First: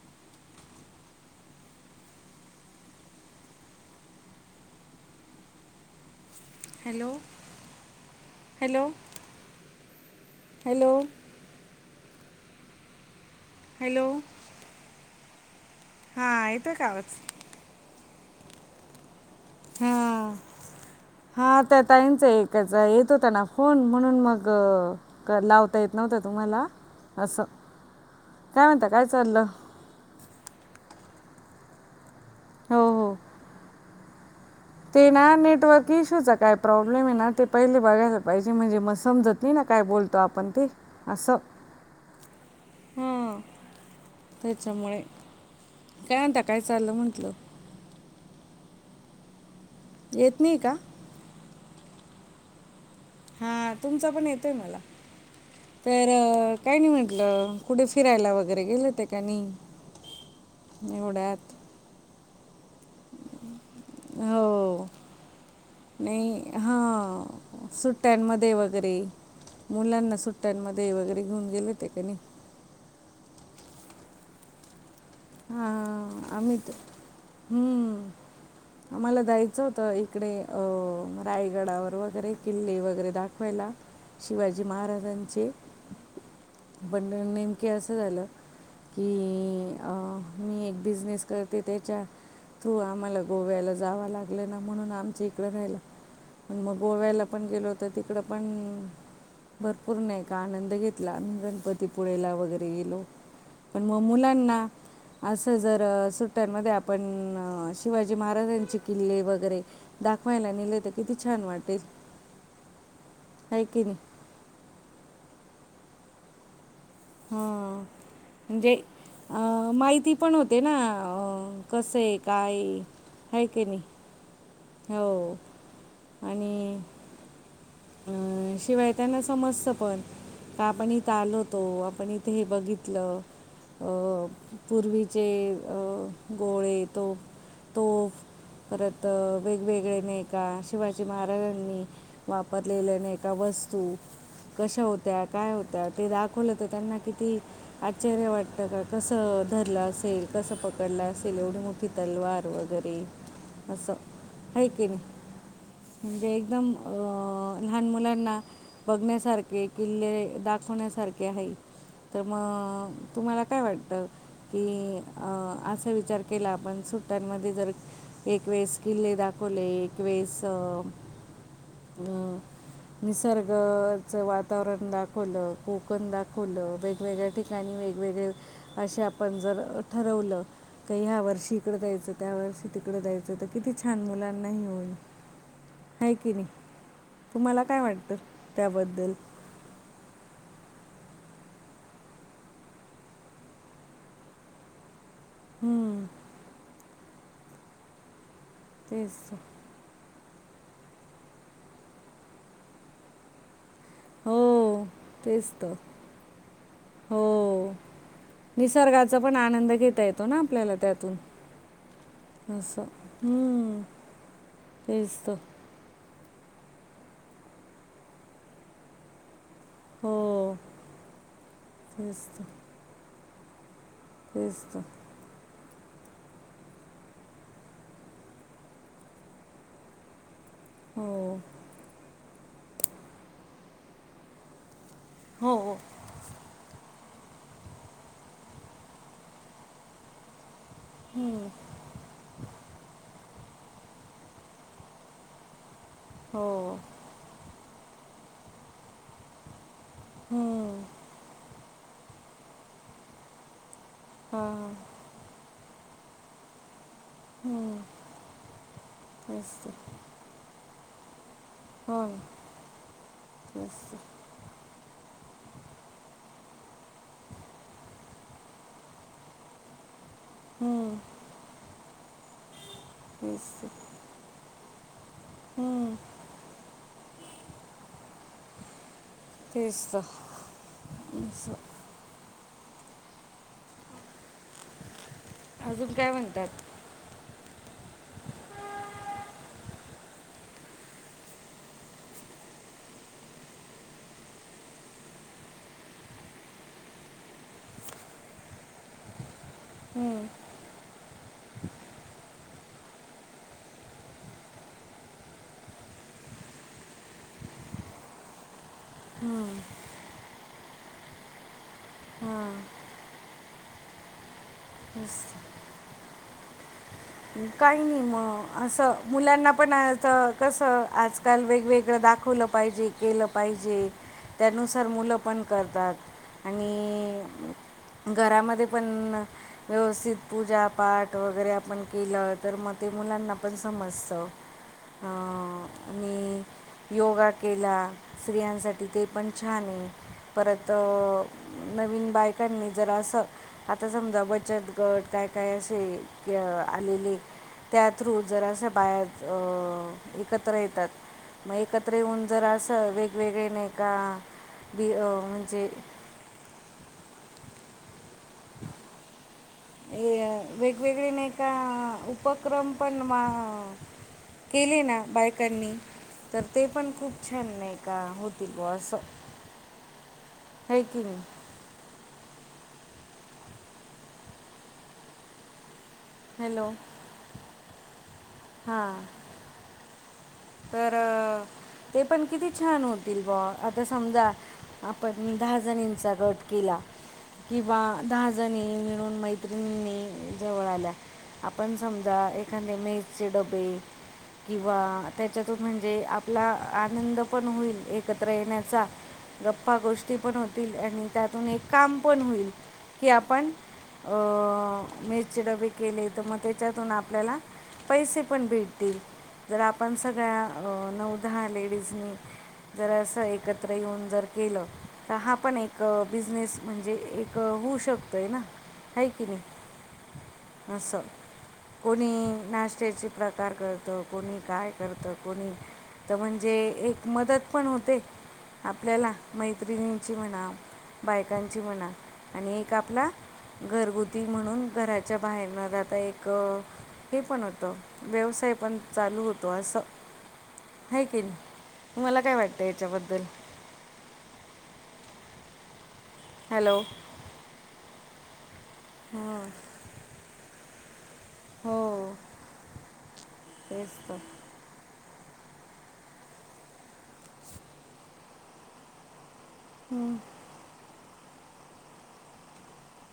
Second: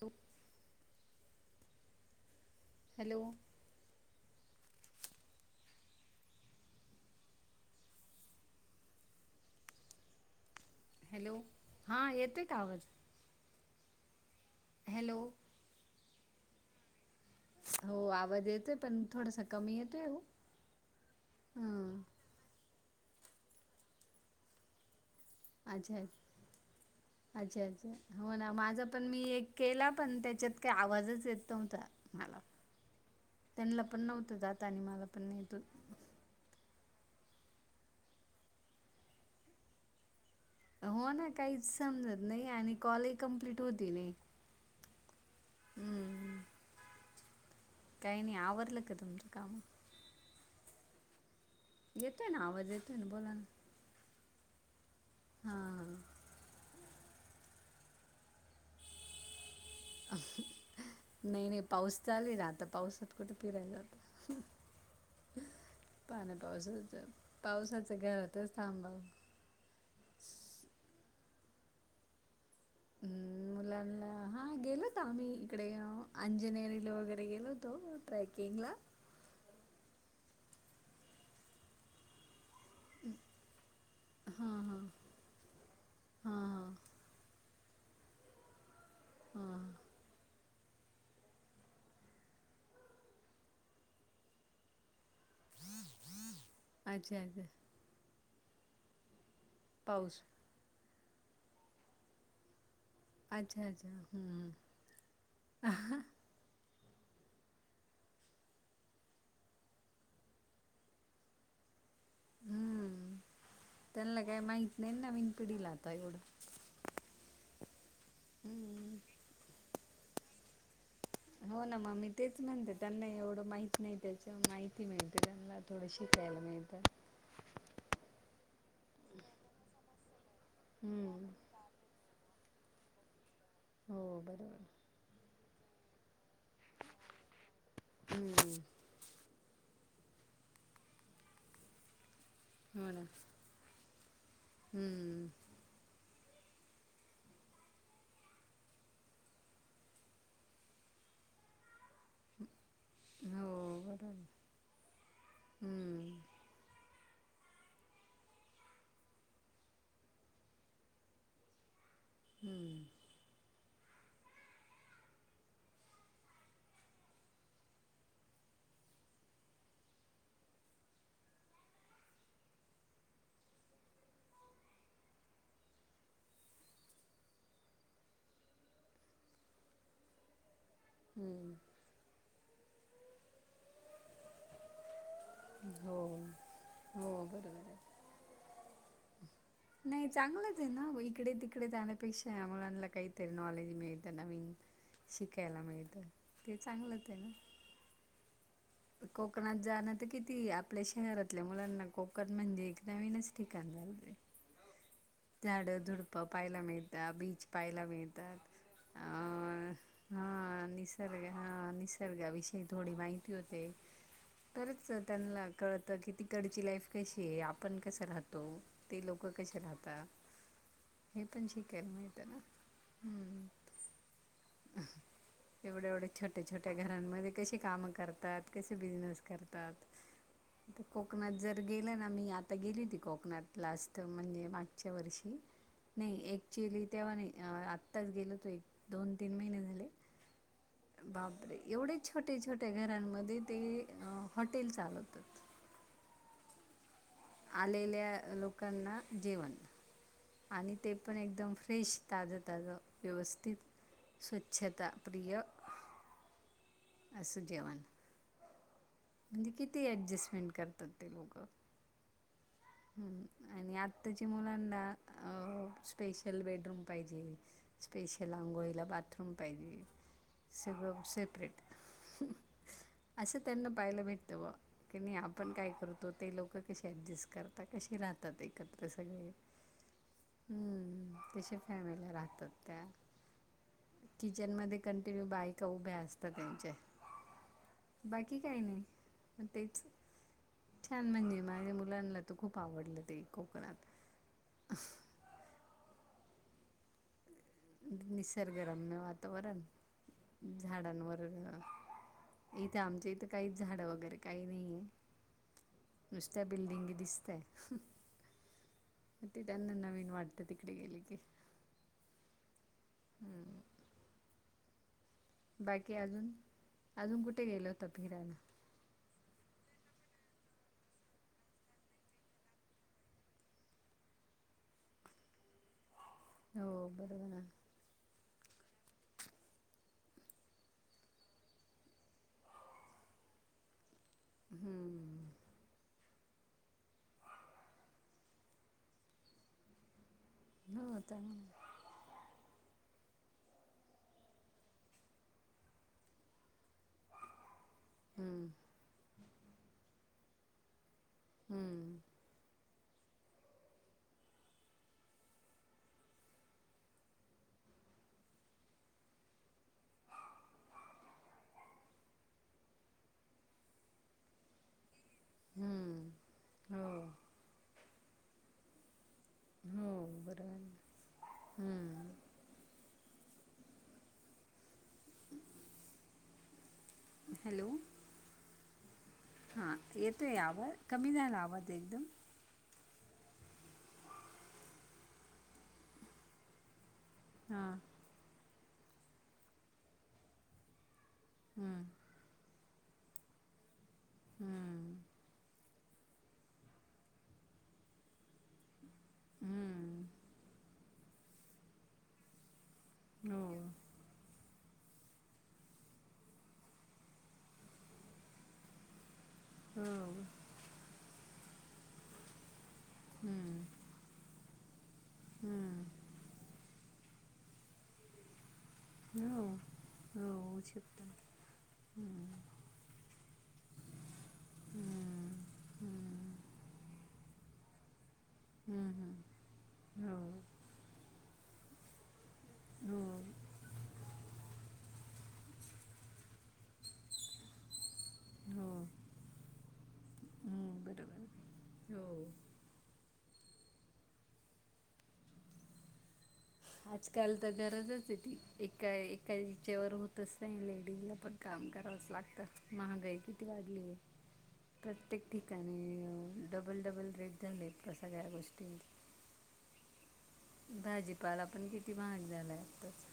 Hello. Hello. Hello hello hello. Hello हां, येतोय का आवाज? हॅलो. हॅलो. हा येतोय कां आवाज? हो आवाज येतोय पण थोडसक. हा हा त्या हां ताईचं एक त्याचा येत होता ना फोन म्हणून मग लावता येत अच्छा नव्हता तुम्हाला. असं अच्छा अच्छा हो ना काय माझा म्हणता काय पण मी चाललं एक केला पण त्याच्यात ते आवाजच येत नव्हता मला. हो हो. ला नव्हत जात. आणि मला ते पण ना नाही येत होत नेटवर्क इशूचा काय? प्रॉब्लेम आहे ना ते पहिले बघायला पाहिजे म्हणजे मग समजत नाही ना काय बोलतो आपण. ते हो ना असं काहीच समजत नाही आणि कॉले हां कम्प्लीट होती नाही. त्याच्यामुळे काय हम्म आता काय चाललं म्हंटलं. काही नाही आवरला का तुमचं काम. येत नाही का. येतोय ना आवाज येतोय ना बोला. ना हा तुमचा पण येतोय मला हां तर काय नाही म्हटलं. कुठे फिरायला वगैरे गेलं ते काणी नाही एवड्यात. नाही पाऊस चालू राहतं पावसात कुठे फिरायला. हो पाण्या नाही हा पावसाचं पावसाचं सुट्ट्यांमध्ये घरातच वगैरे. थांबावं. मुलांना सुट्ट्यांमध्ये वगैरे घेऊन गेले हो ते नाही. हम्म मुलांना हा गेलो होतं आम्ही. इकडे हां आम्ही तर अंजनेरीला वगैरे गेलो होतो हम्म. ट्रॅकिंगला. आम्हाला जायचं होतं इकडे अ रायगडवर वगैरे किल्ले वगैरे. वगैरे दाखवायला हां शिवाजी हां महाराजांचे. हां हां पण नेमके असं झालं. की हा. अं, मी एक बिझनेस करते त्याच्या थ्रू आम्हाला गोव्याला जावं लागलं ना म्हणून. ज इकडं राहायला मग अच्छा गोव्याला अच्छा पण गेलो होतो तिकडे पण भरपूर नाही पाऊस का आनंद घेतला गणपतीपुळेला वगैरे गेलो. अच्छा पण अच्छा मग हम्म मुलांना असं जर सुट्ट्यांमध्ये आपण शिवाजी महाराजांचे किल्ले वगैरे. दाखवायला निले तर किती छान वाटेल. हम्म आहे की नाही त्यांना काही माहित नाही ना नविन पिढीला आता एवढ हा म्हणजे हम्म. अ माहिती पण होते ना हो ना मग कसं मी आहे काय आहे हे की नाही. ज्हा माहिती हो मिळते त्यांना थोडीशी शिकायला मिळतं. अ शिवाय त्यांना समजतं पण का आपण इथ हम्म आलोत. तो आपण इथे हे बघितलं. हो अं, बरोबर. पूर्वीचे गोळे तोफ तोफ हम्म करत. तर वेगवेगळे नयका शिवाजी महाराजांनी. हो ना. वापरलेल्याने एका वस्तू कशा होत्या हम्म. काय होत्या. तर ते दाखवलं तर त्यांना किती आश्चर्य वाटत का कसं धरलं असेल कसं पकडलं असेल एवढी मोठी तलवार वगैरे हो असं बरोबर. आहे की नाही हम्म. म्हणजे एकदम अ अ लहान मुलांना बघण्यासारखे किल्ले दाखवण्यासारखे हाईत. तर हम्म. मग तुम्हाला काय वाटतं की असं विचार आपण सुट्ट्यांमध्ये जर एकवीस किल्ले दाखवले एकवीस हम्म निसर्गच वातावरण दाखवलं कोकण दाखवलं वेगवेगळ्या ठिक ठिकाणी वेगवेगळे असे आपण जर ठरवलं काही ह्या हम्म. वर्षी इकड जायचं त्या वर्षी तिकडं तर किती छान मुलांना हे होईल हो. आहे की नाही हो बरोबर तुम्हाला आहे. काय वाटतं त्याबद्दल. नाही चांगलंच आहे ना इकडे तिकडे जाण्यापेक्षा मुलांना काहीतरी नॉलेज मिळतं नवीन. [unintelligible] शिकायला हम्म, मिळतं ते चांगलंच आहे ना तेच तर कोकणात जाण ते किती आपल्या शहरातल्या मुलांना कोकण म्हणजे एक नवीनच ठिकाण झालते हो तेच तर झाडं झूडप पहायला मिळत हो बीच पहायला मिळत निसर्गाचा पण आनंद अ घेता येतो ना हा आपल्याला त्यातून निसर्ग हा निसर्गाविषयी असं थोडी माहिती माहिती होते हम्म, तरच तेच तर त्यांना कळत कि तिकडची लाईफ कशी आहे आपण कसं राहतो ते लोक कसे राहत राहता हो हे पण शिकायला मिळत तेच ना. तर हम्म तेच तर एवढ्या एवढ्या छोट्या छोट्या घरांमध्ये कशी कामं कर तात कसे बिजनेस करतात हो कोकणात जर गेलं ना मी आता गेली हो ती कोकणात लास्ट म्हणजे मागच्या वर्षी हो हो नाही ॲक्च्युअली तेव्हा नाही आत्ताच गेलो होतो एक दोन तीन महिने झाले हम्म, बापरे एवढे छोटे छोटे घरांनमध्ये ते हॉटेल चालवतात हो आलेल्या लोकांना जेवण आणि हम्म, ते पण एकदम फ्रेश ताजं ताजं व्यवस्थित हा, स्वच्छता प्रिय असं हम्म, जेवण म्हणजे तेच तर किती ऍडजस्टमेंट करतात ते लोक हो हू आणि तेच तर आत्ताची मुलांना अ स्पेशल बेडरूम पाहिजे स्पेशल अंघोळीला बाथरूम पाहिजे सगळ हम्म, सेपरेट असं तेच तर त्यांना पायला भेटतं बा की नाही आपण काय हम्म, करतो ते लोक कशी ॲडजस्ट करतात कसे राहतात एकत्र सगळे तेच तर हू असं कश्या फॅमिली राहतात त्या किचन मध्ये कंटिन्यू बायका अजून उभ्या काय असता म्हणतात त्यांच्या बाकी काय नाही पण तेच छान म्हणजे माझ्या मुलांना तर खूप आवडलं ते कोकणात निसर्गरम्य वातावरण हम्म. झाडांवर इथ आमच्या इथं काहीच झाडं वगैरे काही नाहीये नुसत्या बिल्डिंगी दिसताय म ते त्यांना नवीन वाटतं तिकडे गेले की हू बस बाकी अजून अजून कुठे गेलं काही होतं नाही फिरायला मग असं मुलांना पण कसं आजकाल वेगवेगळं दाखवलं पाहिजे केलं पाहिजे त्यानुसार मुलं पण करतात हो आणि बरोबर आहे. घरामध्ये पण व्यवस्थित पूजापाठ वगैरे आपण केलं तर म ते मुलांना पण समजतं हू हा आणि योगा केला स्त्रियांसाठी ते पण छान हाय परत हो चांगलं नवीन बायकांनी जर असं आता समजा बचत गट काय काय असे कि आलेले त्या थ्रू जर हम्म असं बाहेर एकत्र येतात म एकत्र हम्म. येऊन जर अस वेगवेगळे नाही का बी अ म्हणजे [inaudible] हे वेगवेगळे नाही का उपक्रम पण वा केली ना बायकांनी हम्म तर ते हो पण खूप छान नाही का होतील बुवा असं हो बरं आहे की नाही झालं हू हॅलो हॅलो हां हा येतोय आवाज कमी झाला आवाज एकदम तो किती छान हो होतील बा, आता समजा आपण दहा जनिनचा गट केला, हां किंवा दहा जणी मिळून मैत्रिणीनी जवळ आल्या, आपण समजा एक एखाद्या मेसचे डबे, किंवा त्याच्यातून म्हणजे आपला आनंद पण होईल एक एकत्र येण्याचा, गप्पा गोष्टी पण होतील आणि त्यातून एक काम पण होईल की हो आपण मेसचे डबे केले, तर मग त्याच्यातून आपल्याला पैसे पण भेटतील, जर आप हो पण सगळ्या नऊ दहा लेडीजनी जर असं हम्म एकत्र येऊन जर केलं, तर हा पण एक बिझनेस म्हणजे एक होऊ श शकतोय ना आहे की नाही? हो हो होऊ अस, शकतो कोणी नाश्त्याचे प्रकार करत, कोणी काय करतं कोणी, तर म्हणजे एक मदत पण होते हम्म आपल्याला हम्म मैत्रिणींची हो म्हणा, बायकांची म्हणा आणि एक हो आपला घरगुती म्हणून घराच्या बाहेरन जाता एक हे पण होतं व्यवसाय हो पण चालू होतो असं हम्म आहे की नी, बरोबर हो तुम्हाला काय वाट त याच्या बद्दल? हॅलो आजकाल तर गरजच ये ती, एका एका हां हिच्यावर होतच नाही लेडीजला पण काम करावच हो लागतं, महागाई किती वाढली तेच ये. तर प्रत्येक ठिकाणी डबल -डबल रेट धरलेत सगळ्या गोष्टींचे. हम्म. भाजीपाला पण किती महाग झालाय आत्ताच.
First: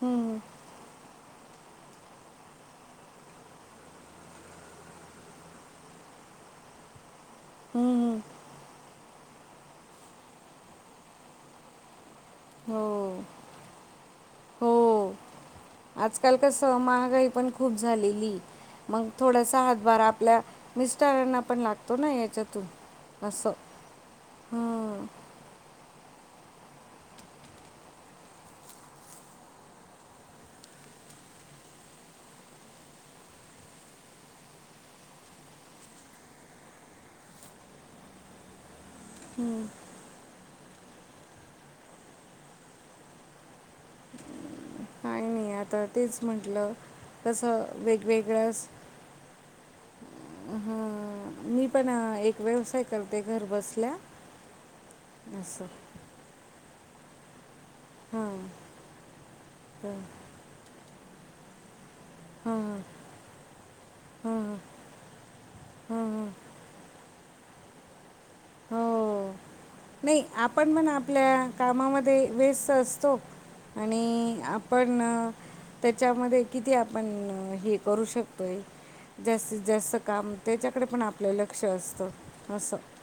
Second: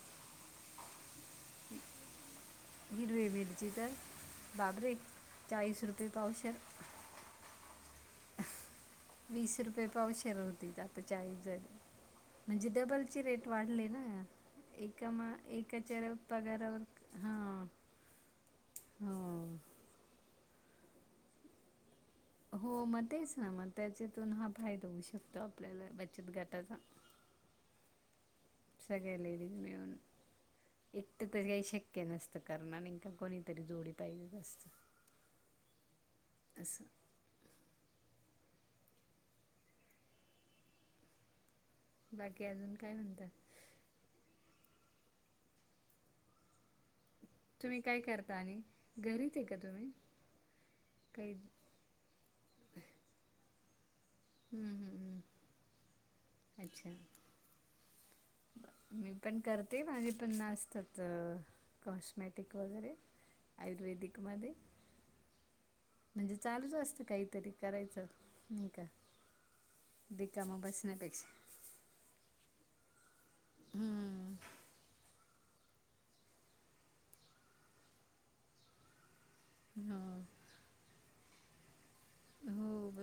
हम्म हम्म. [inaudible] हिरवी मिरची तर बापरे चाळीस रुपये पावशेर. हम्म हम्म. वीस रुपये पावशेर होती त आता चाळीस झाली. म्हणजे हो डबलची रेट वाढले ना. एका हो मा एकाच्या आजकाल कसं पगारावर महागाई हा. पण खूप झालेली मग थोडासा हातभार आपल्या मिस्टरांना पण लागतो ना एक हो मग तेच ना मग त्याच्यातून हा फायदा होऊ हां शकतो आपल्याला बचत गटाचा. सगळ्या लेडीज मिळून एकटी तरी काही शक्य नसतं करण नाही का कोणीतरी जोडी पाहिजेच असतं. [inaudible] असं. हम्म. बाकी अजून काय म्हणता? काही नाही आता तेच म्हटलं कसं तुम्ही काय करता वेगवेगळं आणि घरीच आहे का तुम्ही हं, काही मी पण एक व्यवसाय करते घर बसल्या हम्म हम्. असं. अच्छा. हां मी पण करते हो माझे पण असतात कॉस्मॅटिक वगैरे आयुर्वेदिक मध्ये. म्हणजे चालूच असतं काहीतरी करायचं नाही का. हो. नाही रिकामा आपण म्हण बसण्यापेक्षा आपल्या कामामध्ये व्यस्त असतो हम्म आणि आपण त्याच्यामध्ये किती आपण हे करू शकतोय जास्त. जास्त हो काम त्याच्याकडे पण आपलं लक्ष असतं असं हो ब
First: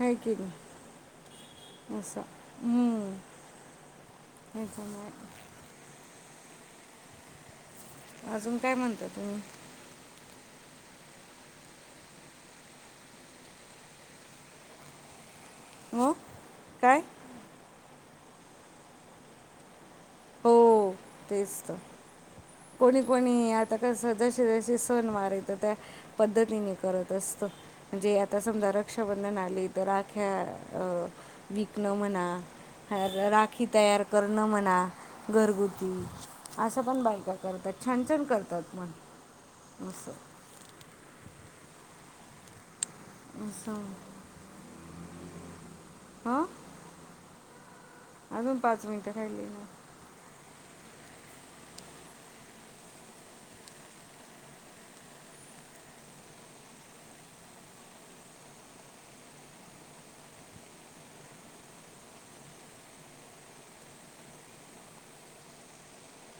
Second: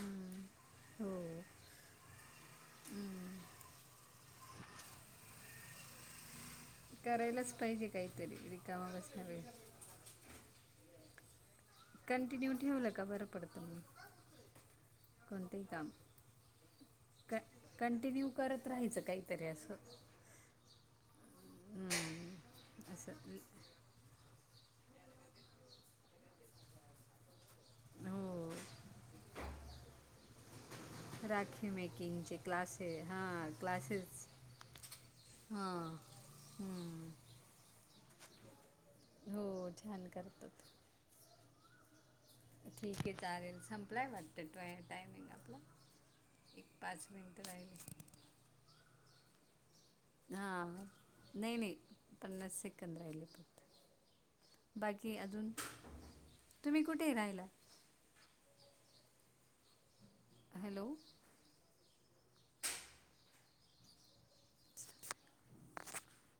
आहे की नाही. हो. अस हं. काय चालू आहे. करायलाच पाहिजे काहीतरी अजून काय रिकामं म्हणता बसण्या तुम्ही पेक्षा. कंटिन्यू ठेवलका बरपडत मग. कोणतं हि काम. हो काय क कंटिन्यू करत राहायचं काहीतरी असं. हो तेच तर हम्म. कोणी असं कोणी आता. कस जसे जसे सण वार येत त्या पद्धतीने करत असत. म्हणजे आता हो समजा रक्षाबंधन आले तर राख्या राखी विकणं म्हणा. मेकिंगचे क्लासेस हां राखी तयार क्लासेस करणं म्हणा हां घरगुती असं पण हम्म. बायका आहे. करतात छान छान करतात पण हो छान असं. करतात ठीक आहे चालेल असं संपलाय वाटतं टायमिंग आपला. हा. एक पाच मिनटं राहिले. अजून पाच मिनटं राहिले कां. हां नाही नाही पन्नास सेकंद राहिलेत फक्त. बाकी अजून तुम्ही कुठे राहायला? हॅलो. हं.